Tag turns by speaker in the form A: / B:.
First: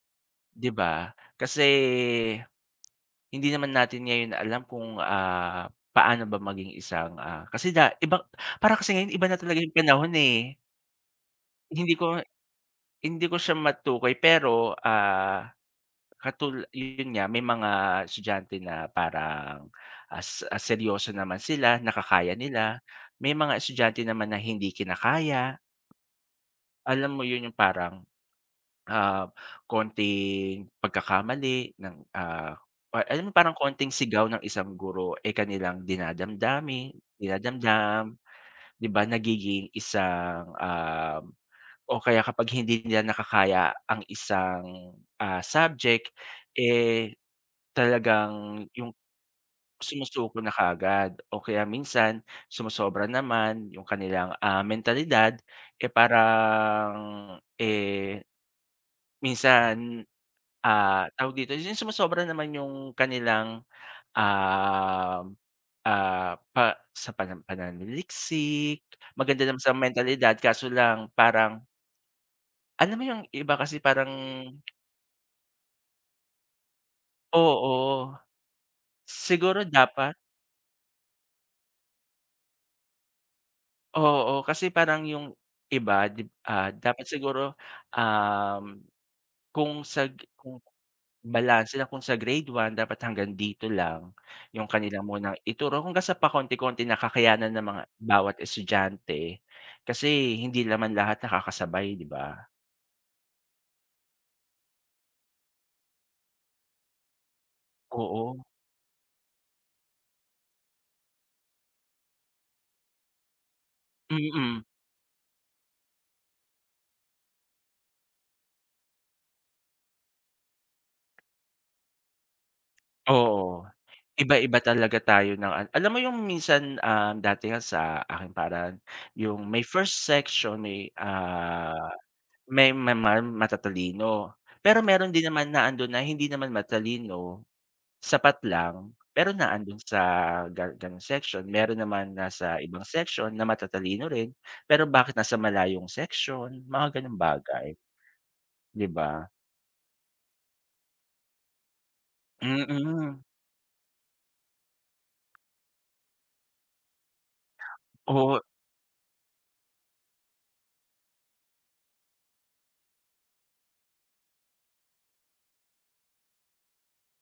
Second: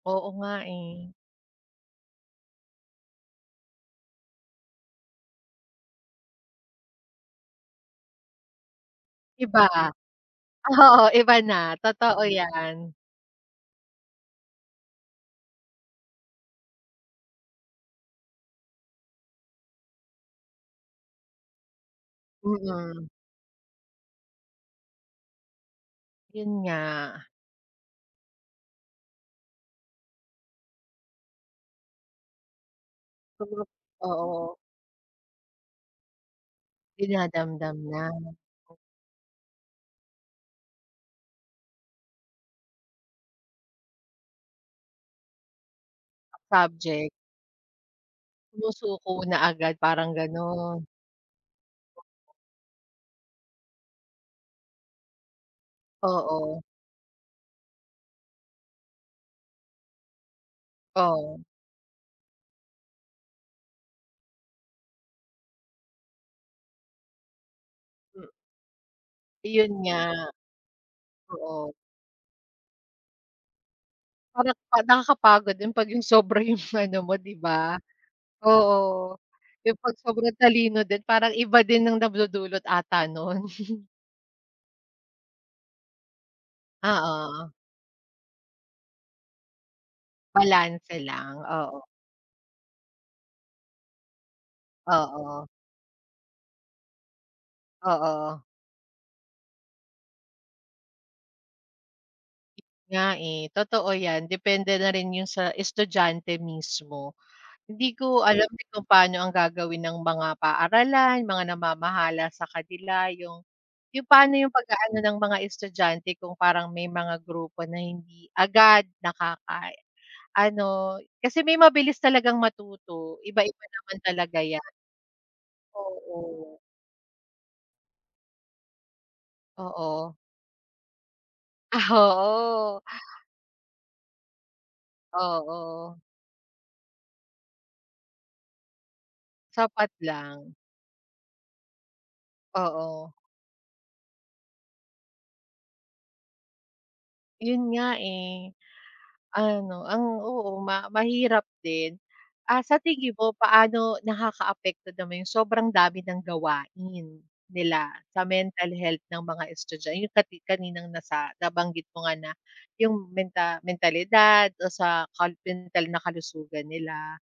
A: Oo nga
B: 'Di ba?
A: eh.
B: Kasi, Hindi naman natin ngayon alam kung, ah, paano ba maging isang, ah kasi da iba parang kasi ngayon iba na talaga
A: Iba,
B: 'yong panahon, eh.
A: oo iba na
B: Hindi ko
A: totoo yan.
B: hindi ko siya matukoy. Pero, ah, katul yo 'yon nga, may mga estudyante na parang, ah, s ah, seryoso naman sila nakakaya nila,
A: Mm.
B: may mga estudyante naman na hindi kinakaya.
A: 'Yon
B: Alam mo
A: nga.
B: 'yon, 'yong parang, ah, konting pagkakamali ng, ah or alam mo 'yong
A: To
B: parang
A: group.
B: konting sigaw ng
A: Oo.
B: isang guro, eh, kanilang dinadamdami
A: Dinadamdam na.
B: dinadamdam, 'di ba? Nagiging isang, uhm, o kaya kapag hindi nila nakakaya ang isang, ah, subject,
A: Subject.
B: eh, talagang 'yong
A: Sumusuko na agad parang
B: sumusuko na
A: ganon.
B: kaagad o kaya minsan sumosobra naman, 'yong kanilang, ah, mentalidad, eh,
A: Oo.
B: parang, eh, minsan, ah tawag
A: Oh.
B: dito, 'yong sumosobra naman 'yong kanilang, uhm, ah, pa sa panam
A: M
B: pananaliksik, maganda naman
A: Iyon
B: sa
A: nga.
B: mentalidad kaso lang parang
A: Oo.
B: Alam mo, 'yong iba kasi parang
A: Parang pa nakakapagod din 'pag 'yong sobra 'yong ano mo 'di ba.
B: Oo,
A: Oo,
B: siguro
A: 'yong pag
B: dapat.
A: sobrang talino din, parang iba din ang nagdudulot ata no'n.
B: Oo, kasi parang 'yong, iba 'di b ah,
A: Ah,
B: dapat siguro,
A: oo.
B: uhm, kung sa g kung
A: Balanse lang,
B: balanse
A: oo.
B: na kung sa grade 1 dapat hanggang dito lang. 'Yong kanilang munang
A: Oo.
B: ituro hanggang sa pakonti-konti na kakayanan ng mga bawat
A: Oo.
B: estudyante, kasi hindi naman lahat nakakasabay, 'di ba?
A: Nga, eh. Totoo yan, depende na rin 'yon sa estudyante, mismo. Hindi ko
B: Oo.
A: alam din kung paano ang gagawin ng mga paaralan, mga namamahala sa kanila, 'yong 'yong pa'no 'yong
B: Mm.
A: pag-aano ng mga estudyante kung parang may mga grupo na hindi agad nakaka ano kasi may mabilis talagang matuto, iba-iba
B: Oo.
A: naman talaga 'ya
B: Iba-iba talaga tayo ng an alam mo 'yong
A: Oo.
B: minsan, ah, dati nga sa aking paaralan 'yong may first
A: Oo.
B: section, may, ah,
A: Ah,
B: may
A: oo.
B: ma ma matatalino. Pero meron din naman na ando'n
A: Oo.
B: na hindi naman matalino, sapat lang pero na ando'n
A: Sapat
B: sa
A: lang.
B: gan ganong section. Meron naman nasa ibang
A: Oo.
B: section na matatalino rin, pero bakit nasa malayong section, mga ganong bagay.
A: 'Yon nga, eh.
B: 'Di ba?
A: Ano, ang oo, ma mahirap din. Ah, sa tingin
B: Mm.
A: mo paano nakakaapekto naman 'yong sobrang dami ng gawain, nila, sa
B: Oo, e
A: mental health ng mga estudya 'yong kati kaninang nasa nabanggit mo nga na, 'yong menta mentalidad o sa kal mental na kalusugan nila.